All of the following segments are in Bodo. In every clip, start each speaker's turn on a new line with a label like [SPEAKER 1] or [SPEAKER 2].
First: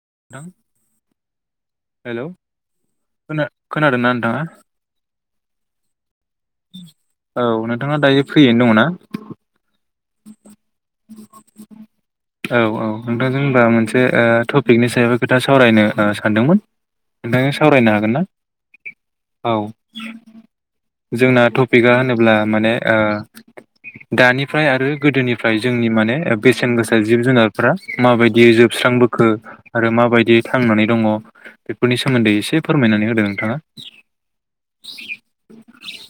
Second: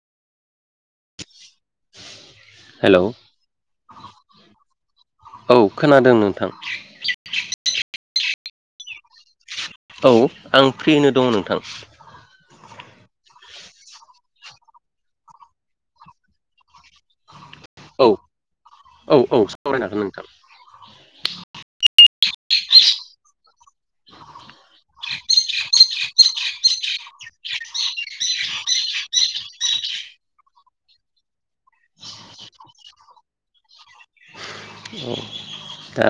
[SPEAKER 1] [inaudible] हेल'
[SPEAKER 2] हेलौ
[SPEAKER 1] खोना-खोनादोंना नोंथाङा?
[SPEAKER 2] औ खोनादों नों
[SPEAKER 1] औ नोंथाङा दायो फ्रियैनो दङ ना?
[SPEAKER 2] औ आं फ्रियैनो दङ नोंथां।
[SPEAKER 1] नोंथां जेनेबा मोनसे ओ टपिकनि सायावबो खोथा सावरायनो सानदोंमोन नोंथांजों सावरायनो
[SPEAKER 2] औ
[SPEAKER 1] हागोन ना औ
[SPEAKER 2] सावरायनो हागोन नोंथां
[SPEAKER 1] जोंना टपिकआ होनोब्ला माने ओ दानि फ्राय आरो गोदोनिफ्राय जोंनि माने बेसेन गोसा जिब जुनारफ्रा माबायदि जोबस्रांबोखो आरो माबायदि थांनानै दङ बेफोरनि सोमोन्दै एसे फोरमायनानै होदों नोंथाङा।
[SPEAKER 2] दा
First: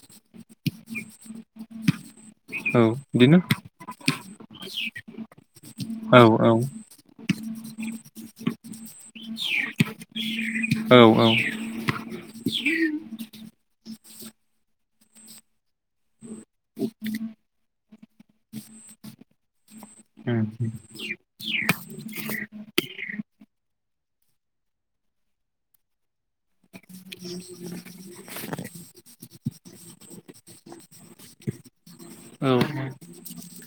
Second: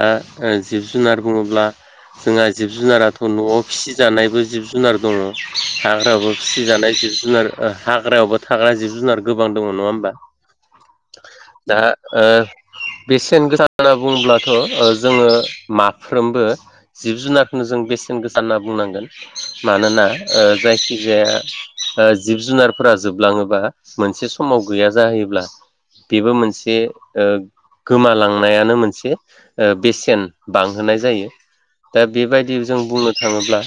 [SPEAKER 2] जिब जुनार बुङोब्ला जोंहा जिब
[SPEAKER 1] औ
[SPEAKER 2] जुनारा
[SPEAKER 1] बिदिनो
[SPEAKER 2] न'आव फिसिजानायबो जिब जुनार दङ
[SPEAKER 1] औ
[SPEAKER 2] हाग्राबो
[SPEAKER 1] औ
[SPEAKER 2] फिसिजानाय जिब जुनार हाग्रा यावबो थाग्रा जिब जुनार गोबां दङा होनोमबा
[SPEAKER 1] ओ
[SPEAKER 2] दा ओ बेसेन गोसा होनना बुङोब्लाथ' ओ जोङो माफ्रोमबो जिब जुनारखौनो जों बेसेन गोसा होनना बुंनांगोन मानोना ओ जो जायखिजाया ओ जिब जुनारफोरा जोबलाङोबा मोनसे समाव गैया जाहैयोब्ला बेबो मोनसे ओ गोमालांनायानो मोनसे ओ बेसेन बांहोनाय जायो। दा बेबायदि जों बुंनो थाङोब्ला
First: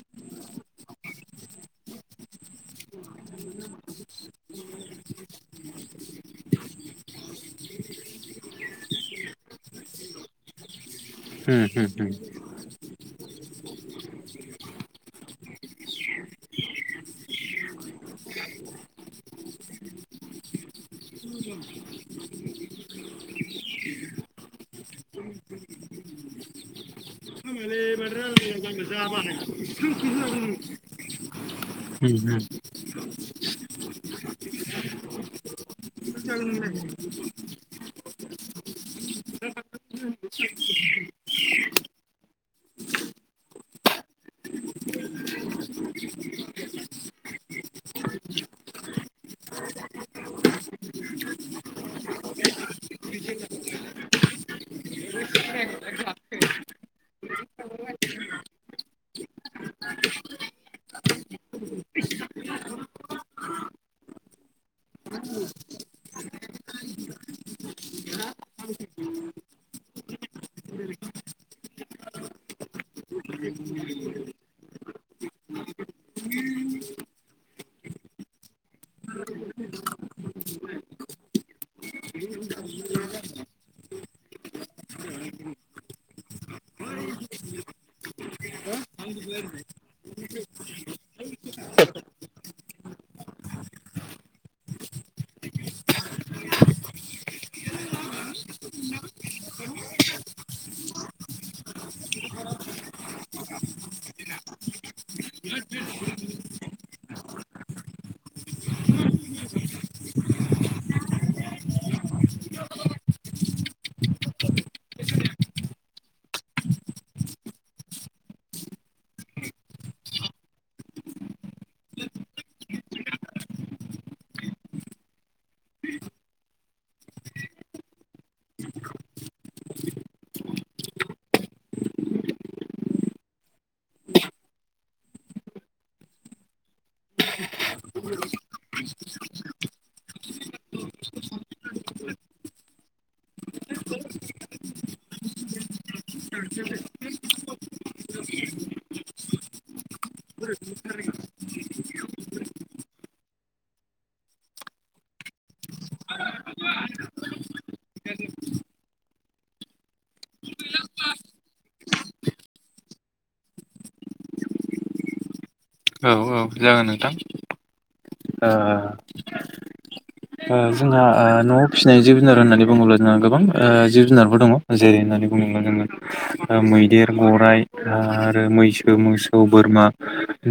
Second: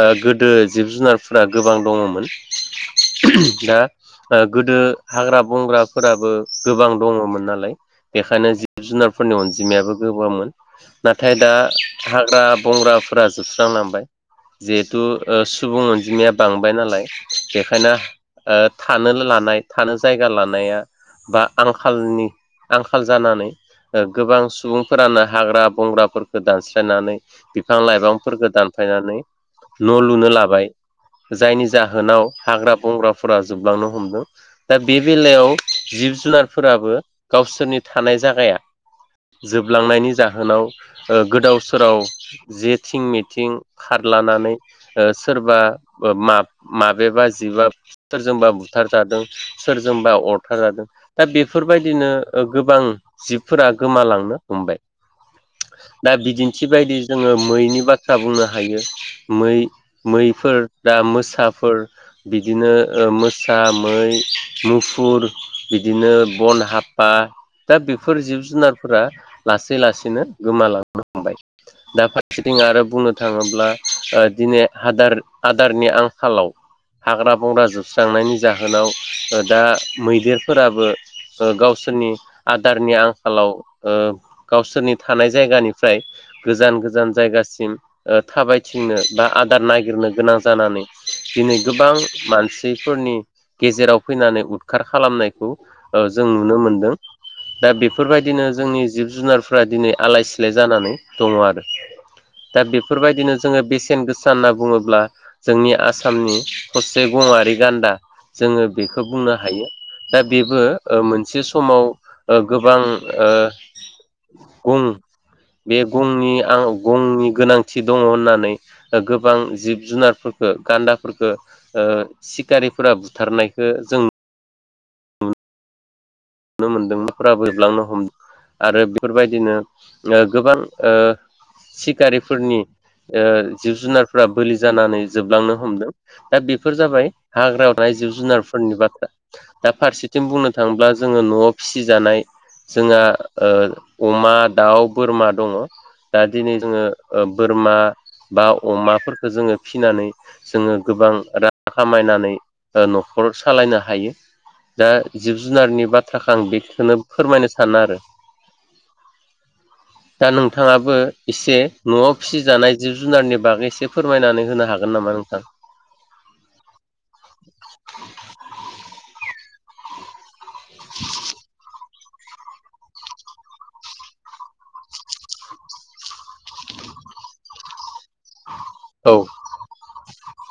[SPEAKER 2] ओ गोदो जिब जुनारफोरा गोबां दङमोन। दा ओ गोदो हाग्रा बंग्राफोराबो गोबां दङमोन नालाय बेखायनो जि जुनारफोरनि अनजिमायाबो गोबांमोन नाथाय दा हाग्रा बंग्राफोरा जोबस्रांलांबाय जिहेथु ओ सुबुं अनजिमाया बांबाय नालाय बेखायनो ओ थानो लानाय थानो जायगा लानाया बा आंखालनि आंखाल जानानै ओ गोबां सुबुंफोरानो हाग्रा बंग्राफोरखौ दानस्लायनानै बिफां लाइफांफोरखौ दानफायनानै न' लुनो लाबाय जायनि जाहोनाव हाग्रा बंग्राफोरा जोबलांनो हमदों दा बे बेलायाव जिब जुनारफोराबो गावसोरनि थानाय जा
[SPEAKER 1] [inaudible]
[SPEAKER 2] जोबलांनायनि जाहोनाव ओ गोदाव सोराव जेथिं मिथिं खारला ना सोरबा माबेबा जिबा सोरजोंबा बुथारजादों सोरजोंबा अरथार जादों दा बेफोरबायदिनो ओ गोबां जिबफोरा गोमालांनो हमबाय।
[SPEAKER 1] [inaudible]
[SPEAKER 2] दा बिदिन्थि बायदि जोङो मैनि बाथ्रा बुंनो हायो मै मैफोर दा मोसाफोर बिदिनो ओ मोसा मै मुफुर बिदिनो बन हाफा दा बे फोर जिब जुनारफोरा लासै लासैनो गोमालांनो हमबाय दा फारसेथिं आरो बुं बुंनो थाङोब्ला दिनै आदार आदारनि आंखालाव हाग्रा बंग्रा जोबस्रांनायनि जाहोनाव दा मैदेरफोराबो गावसोर नि आद दारनि आंखालाव ओ गावसोरनि थानाय जायगानिफ्राय गोजान गोजान जायगासिम थाबायथिंनो बा आदार नागिरनो गोनां जानानै दिनै गोबां मानसि फोरनि गेजेराव फैनानै उदखार खालामनायखौ जों नुनो मोनदों। दा बेफोरबायदिनो जोंनि जिब जुनारफ्रा दिनै आलाय सिलाय जानानै दङ आरो। दा बेफोरबायदिनो जोङो बेसेन गोसा होनना बुङोब्ला जोंनि आसामनि थरसे गं गंआरि गान्दा जोङो बेखौ बुंनो हायो दा बेबो मोनसे समाव ओ गोबां ओ गं बे गंनि आं गंनि गोनांथि दङ होननानै गोबां जिब जुनारफोरखौ गान्दाफोरफोरखो सिखारिफोरा बुथारनायखो जों नुनो मोन्दों न'फोरा जोबलांनो हमदों आरो बेफोरबायदिनो गोबां सिखारिफोरनि ओ जिब जुनारफ्रा बोलि जानानै जोबलांनो हमदों दा बेफोर जाबाय हाग्रायाव नाय जिब जुनारफोरनि बाथ्रा दा फारसेथिं बुंनो थाङोब्ला जोङो न'आव फिसि जानाय जोंहा ओ अमा दाउ बोरमा दङ। दा दिनै जोङो बोरमा बा अमाफोरफोरखौ जोङो फिनानै जोङो गोबां रां खामायनानै न'खर सालायनो हायो दा जिब जुनारनि बाथ्राखौ आं बेखौनो फोरमायनो सानो आरो।
[SPEAKER 1] [inaudible]
[SPEAKER 2] दा नोंथाङाबो एसे न'आव फिसिजानाय जिब जुनारनि बागै एसे फोरमायनानै होनो हागोन नामा नोंथां?
[SPEAKER 1] औ औ जागोन नोंथां। जोंहा ओ न'आव फिसिनाय जिब जुनार होननानै बुङोब्ला जोंहा गोबांह जिब जुनारफोर दङ जेरै होननानै बुङोब्ला जोङो मैदेर गराइ आरो मैसो
[SPEAKER 2] औ
[SPEAKER 1] मोसौ बोरमा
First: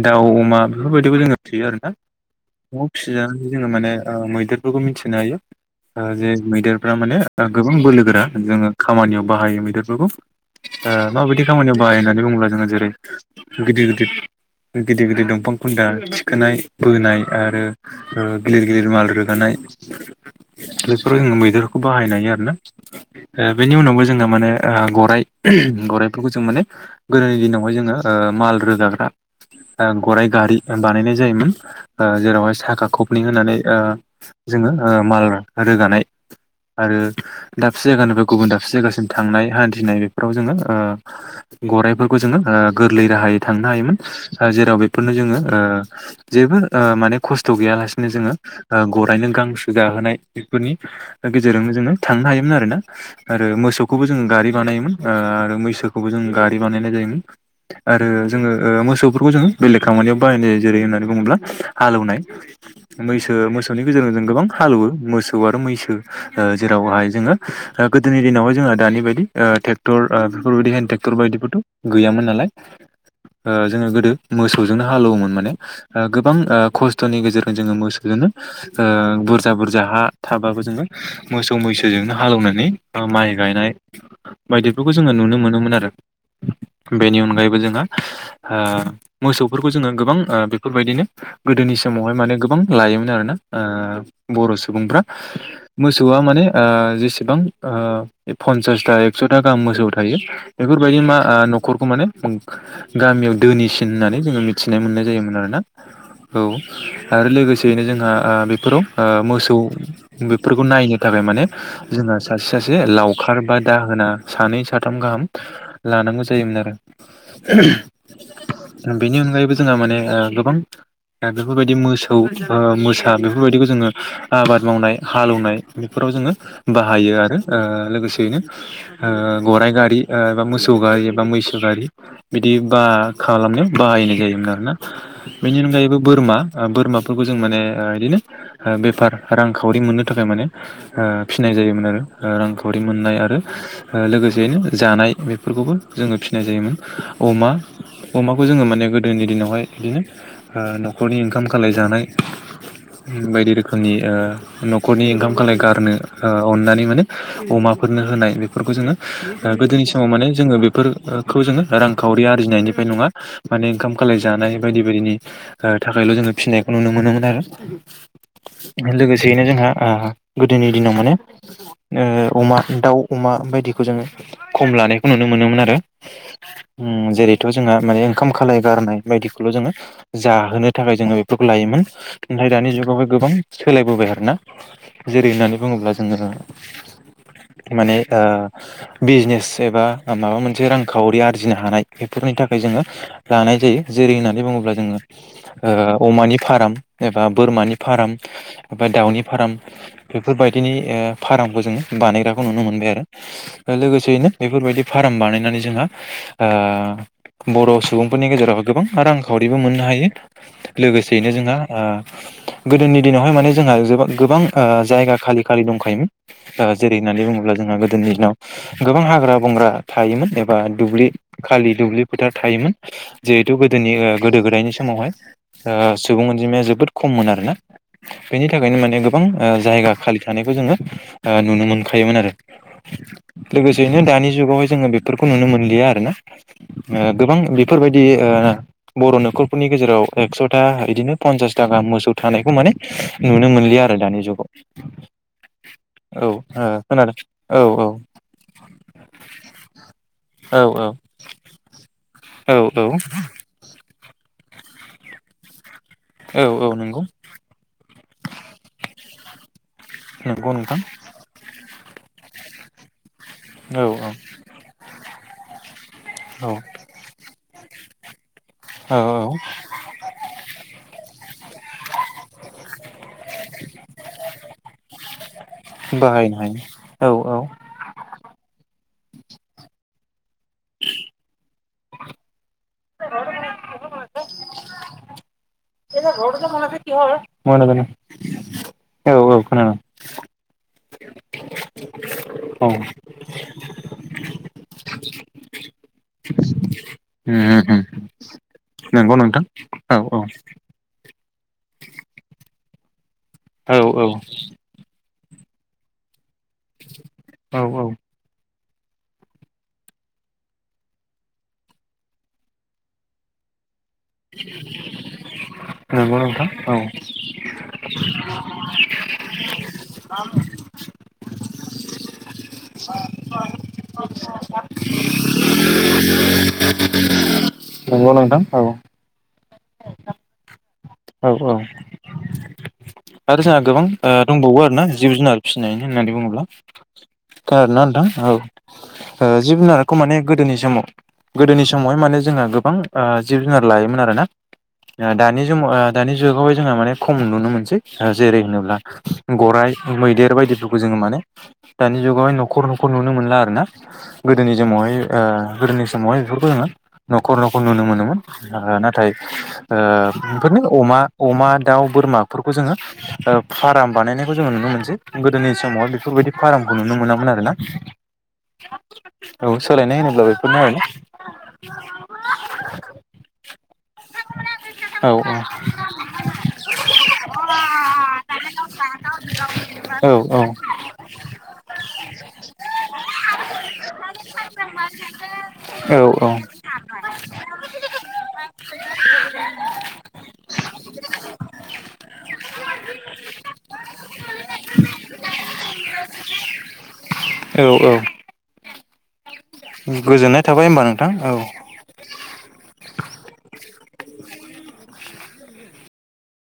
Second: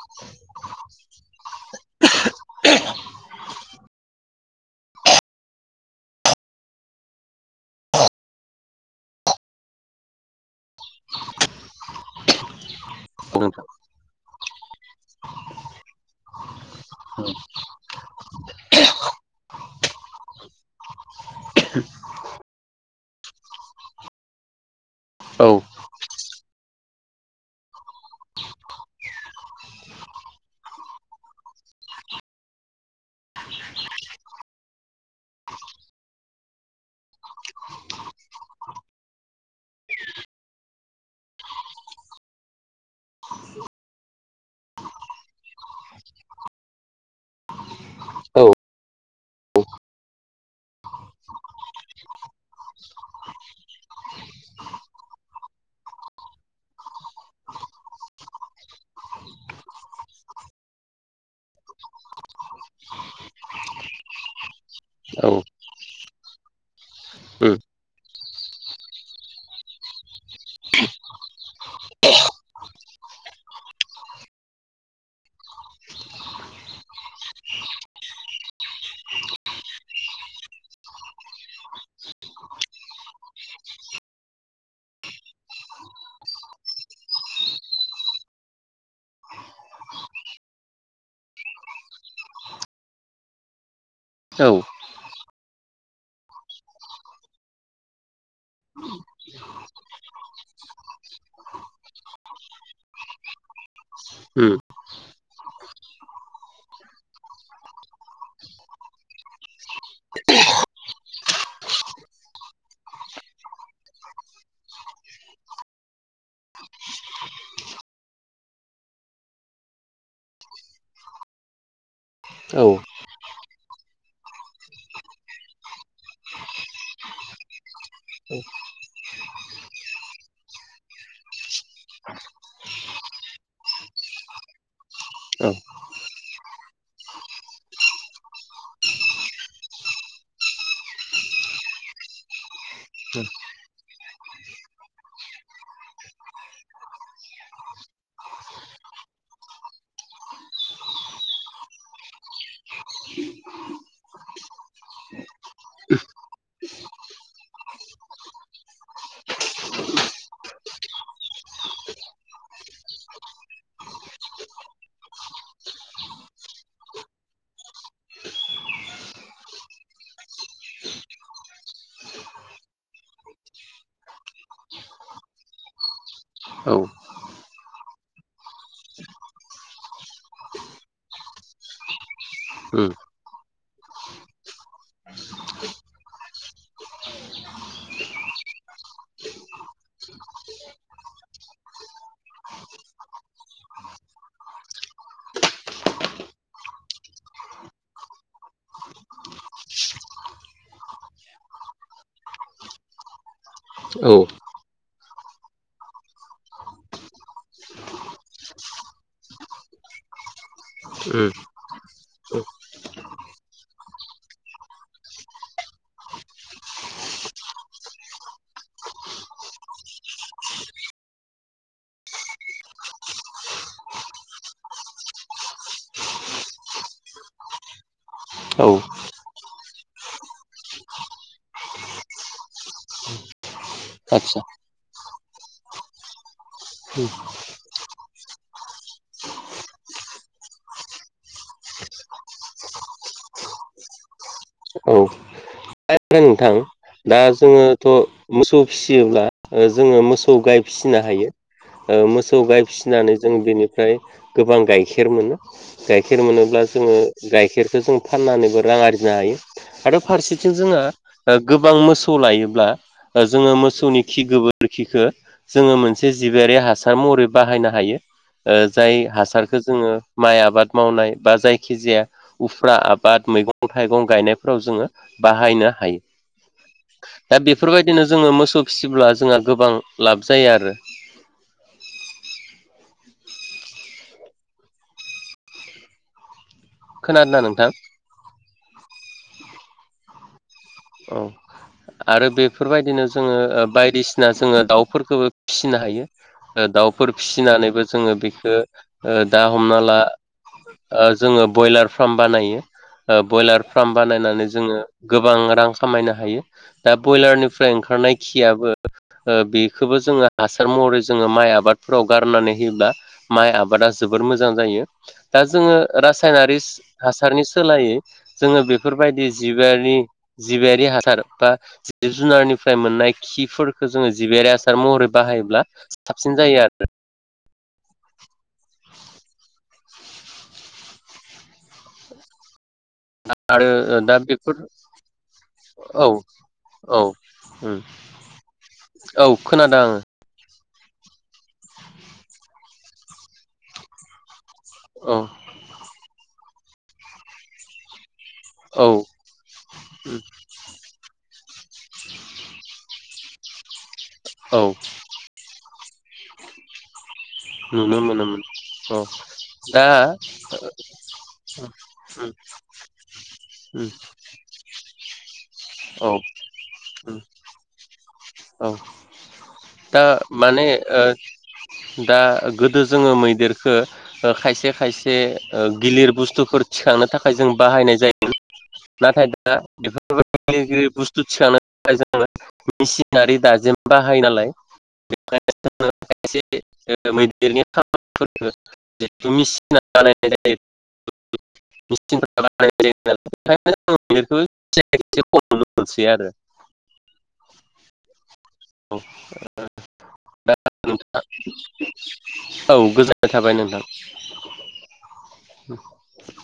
[SPEAKER 1] दाउ अमा बेफोरबायदिखौ जोङो फिसियो आरो ना न'आव फिसिजानाय जोङो माने मैदेरफोरखौ मिथिनो हायो। जे मैदेरफ्रा माने गोबां बोलोगोरा जोङो खामानियाव बाहायो मैदेरफोरखौ ओ माबायदि खामानियाव बाहाय होननानै बुङोब्ला जोङो जेरै
[SPEAKER 2] नोंथां
[SPEAKER 1] गिदिर गिदिर गिदिर गिदिर दंफां खुन्दा थिखोनाय बोनाय आरो गिलिर गिलिर माल रोगानाय बेफोर जोङो मैदेरखौ बाहायनाय आरोना। बेनि उनावबो जोंहा माने गराइ
[SPEAKER 2] औ
[SPEAKER 1] गराइफोरखौ जों माने गोदोनि दिनावहाय जोङो माल रोगाग्रा गराइ गारि बानायनाय जायोमोन जेरावहाय साखा खबनै होनानै ओ जोङो माल रोगानाय आरो दाबसे जायगानिफ्राय गुबुन दाबसे जायगासिम थांनाय हान्थिनाय बेफोराव जोङो ओ गराइफोरखौ जोङो गोरलै राहायै थांनो हायोमोन। जेराव बेफोरनो जोङो ओ जेबो ओ माने खस्थ' गैयालासेनो जोङो
[SPEAKER 2] औ
[SPEAKER 1] ओ गरायनो गांसो जाहोनाय बेफोरनि गेजेरावनो जोङो थांनो हायोमोन आरोना आरो मोसौखौ जोङो गारि बानायोमोन ओ मैसोखौबो जोङो गारि बानायनाय जाय आरो जोङो मोसौफोरखौ जोङो बेलेग खामानियाव बाहानायनाय जायो जेरै होननानै बुङोब्ला हालौवनाय मैसो मोसौनि गेजेरजों जों गोबां हालौवो
[SPEAKER 2] उम
[SPEAKER 1] मोसौ आरो मैसो जेरावहाय जोङो गोदोनि दिनावह जोङो ओ दानि बायदि ट्रेक्टर बेफोरबायदि हेन्द ट्रेक्टर बायदिबोथ' गैयामोन नालाय। जोङो गोदो मोसौजोंनो हालेवोमोन माने गोबां खस्थ'नि गेजेरजों जोङो मोसौजोंनो बुरजा बुरजा हा थाबाबो जोङो मोसौ मैसोजोंनो हालौवनानै माइ गायनाय बायदिफोरखौ जोङो नुनो मोनोमोन आरो बेनि अनगायैबो जोङो ओ मोसौफोरखौ जोङो गोबां बेफोरबायदिनो गोदोनि समावहाय माने गोबां लायोमोन आरोना। ओ
[SPEAKER 2] औ
[SPEAKER 1] बर
[SPEAKER 2] उम
[SPEAKER 1] सुबुंफ्रा मोसौआ माने ओ जेसेबां ओ पन्सासथा एकसथा गाहाम मोसौ थायो। बेफोरबायदि मा 'खरखौ माने गामियाव दोनिसिन होननानै जोङो मिथिनाय मोननाय जायोमोन आरोना औ आरो लोगोसेयैनो जोंहा बेफोराव मोसौ बेफोरखौ नायनो थाखाय थाखाय माने जोंहा सासे सासे लावखार बा दाहोना सानै साथाम गाहाम लानानै जायोमोन आरो बेनि अनगायैबो जोंहा ओ माने गोबां दा बेफोरबायदि मोसौ
[SPEAKER 2] औ औ
[SPEAKER 1] मोसा बेफोरबायदिखौ जोङो आबाद मावनाय हालौवनाय बेफोराव जोंङो बाहायो आरो लोगोसेयैनो गराइ गारि बा मोसौ गारि एबा मैसो गारि बिदि बा खालामनो बाहायनाय जायोमोन आरोना बेनि अनगायैबो बोरमा बोरमाफोरखौ जों माने बिदिनो बेफार रांखावरि मोननो थाखाय माने फिनाय जायोमोन आरो रांखावरि रि मोननाय आरो लोगोसेयैनो जानाय बेफोरखौबो जोङो फिसिनाय जायोमोन अमा अमाखौ जोङो माने गोदोनि दिनावहाय बिदिनो नखरनिओ ओंखाम खालायजानाय बायदि रोखोमनि ओ नखरनि ओंखाम खालाय गारनो ओ अननानै माने अमा माबाफोरनो होनाय बेफोरखौ जोङो गोदोनि समाव माने जोङो बेफोरखौ जोङो रांखावरि आरो फुिनायनिफ्राय नङा माने ओंखाम खालायजानाय बायदि बायदिनि थाखायल' जोङो फिसिनायखौ नुनो मोनोमोन आरो। [unintelligible] लोगोसेयैनो जोंहा ओ गोदोनि दिनाव माने अमा दाउ अमा बायदिखौ जोंङो खम लानायखौ नुनो मोनोमोन, उम जेरै जोंहा ओंखाम खालाय गारनाय बायदिखौल जोंङो जाहोनो थाखाय जोङो बेफोरखौ लायोमोन नाथाय दानि
[SPEAKER 2] उम
[SPEAKER 1] जुगावबो गोबां सोलायबोबाय आरोना, जेरै होननानै बुङोब्ला जोङो माने ओ बिजनेस एबा माबा मोनसे रांखावरि आरजिनो हानाय। फोरनि थाखाय जोङो लानाय जायो जेरै होननानै बुङोब्ला जोङो अमानि फार्म एबा बा बोरमानि फार्म बा दाउनि फार्म बेफोरबायदिनि ओ फार्मखौ जोङो बानाय बानायग्राखौ नुनो मोनबाय आरो
[SPEAKER 2] औ उम
[SPEAKER 1] लोगोसेयैनो बेफोरबायदि फार्म बानायनानै जोंङो ओ बर' सुबुंफोरनि गेजेरावहाय गोबां रांखावरिबो मोननो हायो लोगोसेयैनो जोंहा ओ गोदोनि दिनावहाय माने जोंहा गोबां जायगा खालि खालि दंखायोमोन जेरै न होननानै बुङोब्ला जोंहा गोदोनि दिनाव गोबां हाग्रा बंग्रा थायोमोन एबा दुब्लि खालि दुब्लि फोथार थायोमोन जिहेथु गोदोनि गोदो गोदायनि समावहाय सुबुं अनजिमाया जोबोद खम मोन आरोना। बेनि
[SPEAKER 2] औ
[SPEAKER 1] थाखायनो माने गोबां ओ जायगा खालि थानायखौ जोङो ओनुनो नुनोमोनखायोमोन आरो। लोगोसेयैनो दानि
[SPEAKER 2] आदसा
[SPEAKER 1] जुगावहाय जोङो बेफोरखौ नुनो मोनलिया आरोना। गोबां बेफोरबायदि बर' न'खरफोरनि गेजेराव एक्स'था बिदिनो पन्सासथा मोसौ थानायखौ माने नुनो मोनलिया आरो दानि जुगाव।
[SPEAKER 2] औ नोंथां
[SPEAKER 1] औ। खोनादों
[SPEAKER 2] दा
[SPEAKER 1] औ
[SPEAKER 2] जोङोथ मोसौ फिसियोब्ला जोङो मोसौ
[SPEAKER 1] औ
[SPEAKER 2] गाइ
[SPEAKER 1] औ
[SPEAKER 2] फिसिनो हायो मोसौ
[SPEAKER 1] औ
[SPEAKER 2] गाइ फिसिनानै जों बेनिफ्राय गोबां गाइखेर मोनो। गाइखेर
[SPEAKER 1] औ
[SPEAKER 2] मोनोब्ला
[SPEAKER 1] औ
[SPEAKER 2] जोङो
[SPEAKER 1] नंगौ
[SPEAKER 2] गाइखेरखौ जों फाननानैबो रां आरजिनो हायो आरो फारसेथिं
[SPEAKER 1] नंगौ नोंथां
[SPEAKER 2] जोंहा गोबां मोसौ लायोब्ला जोङो
[SPEAKER 1] औ
[SPEAKER 2] मोसौनि खि गोबोरखिखो जोङो मोनसे
[SPEAKER 1] औ
[SPEAKER 2] जिबिआारि हासार महरै बाहायनो हायो। ओ
[SPEAKER 1] औ
[SPEAKER 2] जाय हासारखो जोङो माइ आबाद मावनाय बा जायखि जाया उफ्रा आबाद मोन मैगं थाइगं गायनायफोराव जोङो बाहायनो हायो
[SPEAKER 1] बाहायनो हायो औ औ
[SPEAKER 2] दा बेफोरबायदिनो जोङो मोसौ फिसिब्ला जोंहा गोबां लाब जायो आरो [inaudible]
[SPEAKER 1] [unintelligible] [unintelligible]
[SPEAKER 2] खोनादोंना
[SPEAKER 1] औ
[SPEAKER 2] नोंथां
[SPEAKER 1] औ खोनादों
[SPEAKER 2] औ आरो
[SPEAKER 1] औ उम
[SPEAKER 2] बेफोरबायदिनो जोङो बायदिसिना जोङो दाउफोरखौबो फिनो हायो ओ दाउफोर फिसिनानैबो
[SPEAKER 1] उम
[SPEAKER 2] जोङो बेखो ओ
[SPEAKER 1] नंगौ
[SPEAKER 2] दा
[SPEAKER 1] नोंथां
[SPEAKER 2] हमना
[SPEAKER 1] औ
[SPEAKER 2] ला
[SPEAKER 1] औ
[SPEAKER 2] ओ जोङो ब्रयलार फार्म बानायो ब्रयलार
[SPEAKER 1] औ
[SPEAKER 2] फार्म बानायनानै जोङो गोबां रां खामायनो हायो दा
[SPEAKER 1] औ
[SPEAKER 2] ब्रयलारनिफ्राय
[SPEAKER 1] औ
[SPEAKER 2] ओंखारनाय खियाबो ओ बेखौबो जोङो हासार महरै जोङो माइ आबादफोराव गारनानै होयोब्ला माइ आबादा जोबोर मोजां जायो दा जोङो
[SPEAKER 1] नंगौ नोंथां
[SPEAKER 2] रासायनारि
[SPEAKER 1] औ
[SPEAKER 2] हासारनि सोलायै जोङो बेफोर बेबायदि जिबबारनि जिबियारि हासार बा जिब जुनारनिफ्राय मोननाय खिफोरखौ जोङो जिबियारि हासार महरै बाहाय योब्ला साबसिन जायो आरो।
[SPEAKER 1] [unintelligible] नंगौ नोंथां औ। औ औ। आरो जोंहा गोबां
[SPEAKER 2] आरो
[SPEAKER 1] ओ
[SPEAKER 2] दा बेफोर
[SPEAKER 1] दंबावो आरोना जिब जुनार फिसिनाय
[SPEAKER 2] औ
[SPEAKER 1] होननानै बुङोब्ला।
[SPEAKER 2] औ
[SPEAKER 1] खोनादों
[SPEAKER 2] उम
[SPEAKER 1] ना नोंथां? [unintelligible]
[SPEAKER 2] औ
[SPEAKER 1] ओ जिब
[SPEAKER 2] खोनादों आङो
[SPEAKER 1] जुनारखौ माने गोदोनि समाव गोदोनि समावहाय माने जोंहा गोबां ओ जिब जुनार लायोमोन आरोना। ओ जम ओ दानि जुगावहाय जोंहा माने खम नुनो मोनसै। जेरै होनोब्ला
[SPEAKER 2] औ
[SPEAKER 1] गराइ मैदेर बायदिफोरखौ जोङो माने दानि जुगावहाय न'खर न'खर नुनो मोनो आरोना गोदोनि
[SPEAKER 2] औ
[SPEAKER 1] समावहाय ओ गोदोनि समावहाय बेफोरखौ जोङो न'खर न'खर नुनो मोनोमोन ओ
[SPEAKER 2] औ
[SPEAKER 1] नाथाय ओ
[SPEAKER 2] दा
[SPEAKER 1] बेफोरनि बो अमा अमा दाउ
[SPEAKER 2] उम
[SPEAKER 1] बोरमाफोरखौ जोङो फार्म
[SPEAKER 2] उम
[SPEAKER 1] बानायनायखौ जोङो नुनो मोनसै गोदोनि समावहाय
[SPEAKER 2] औ
[SPEAKER 1] बेफोरबायदि फार्मखौ नुनो
[SPEAKER 2] उम
[SPEAKER 1] मोनामोन आरो ना।
[SPEAKER 2] औ दा
[SPEAKER 1] होनोब्ला बेफोरनो
[SPEAKER 2] माने
[SPEAKER 1] आरोना
[SPEAKER 2] ओ। दा गोदो जोङो मैदेरखो ओ खायसे खायसे
[SPEAKER 1] औ
[SPEAKER 2] ओ गिलिर बुस्थुफोर थिखांनो थाखाय जों बाहायनाय जायो नाथाय दा
[SPEAKER 1] औ
[SPEAKER 2] बेफोरबायदि बुस्थु थिखांनो थाखाय जोङो मिसिन नारि दाजेम बाहायो नालाय
[SPEAKER 1] औ
[SPEAKER 2] [unintelligible] [unintelligible]
[SPEAKER 1] [inaudible]
[SPEAKER 2] [unintelligible] मोनसे आरो
[SPEAKER 1] औ औ।
[SPEAKER 2] औ
[SPEAKER 1] [inaudible] गोजोननाय
[SPEAKER 2] दा
[SPEAKER 1] थाबाय होमबा नोंथां औ।
[SPEAKER 2] औ गोजोननाय थाबाय नोंथां। [inaudible]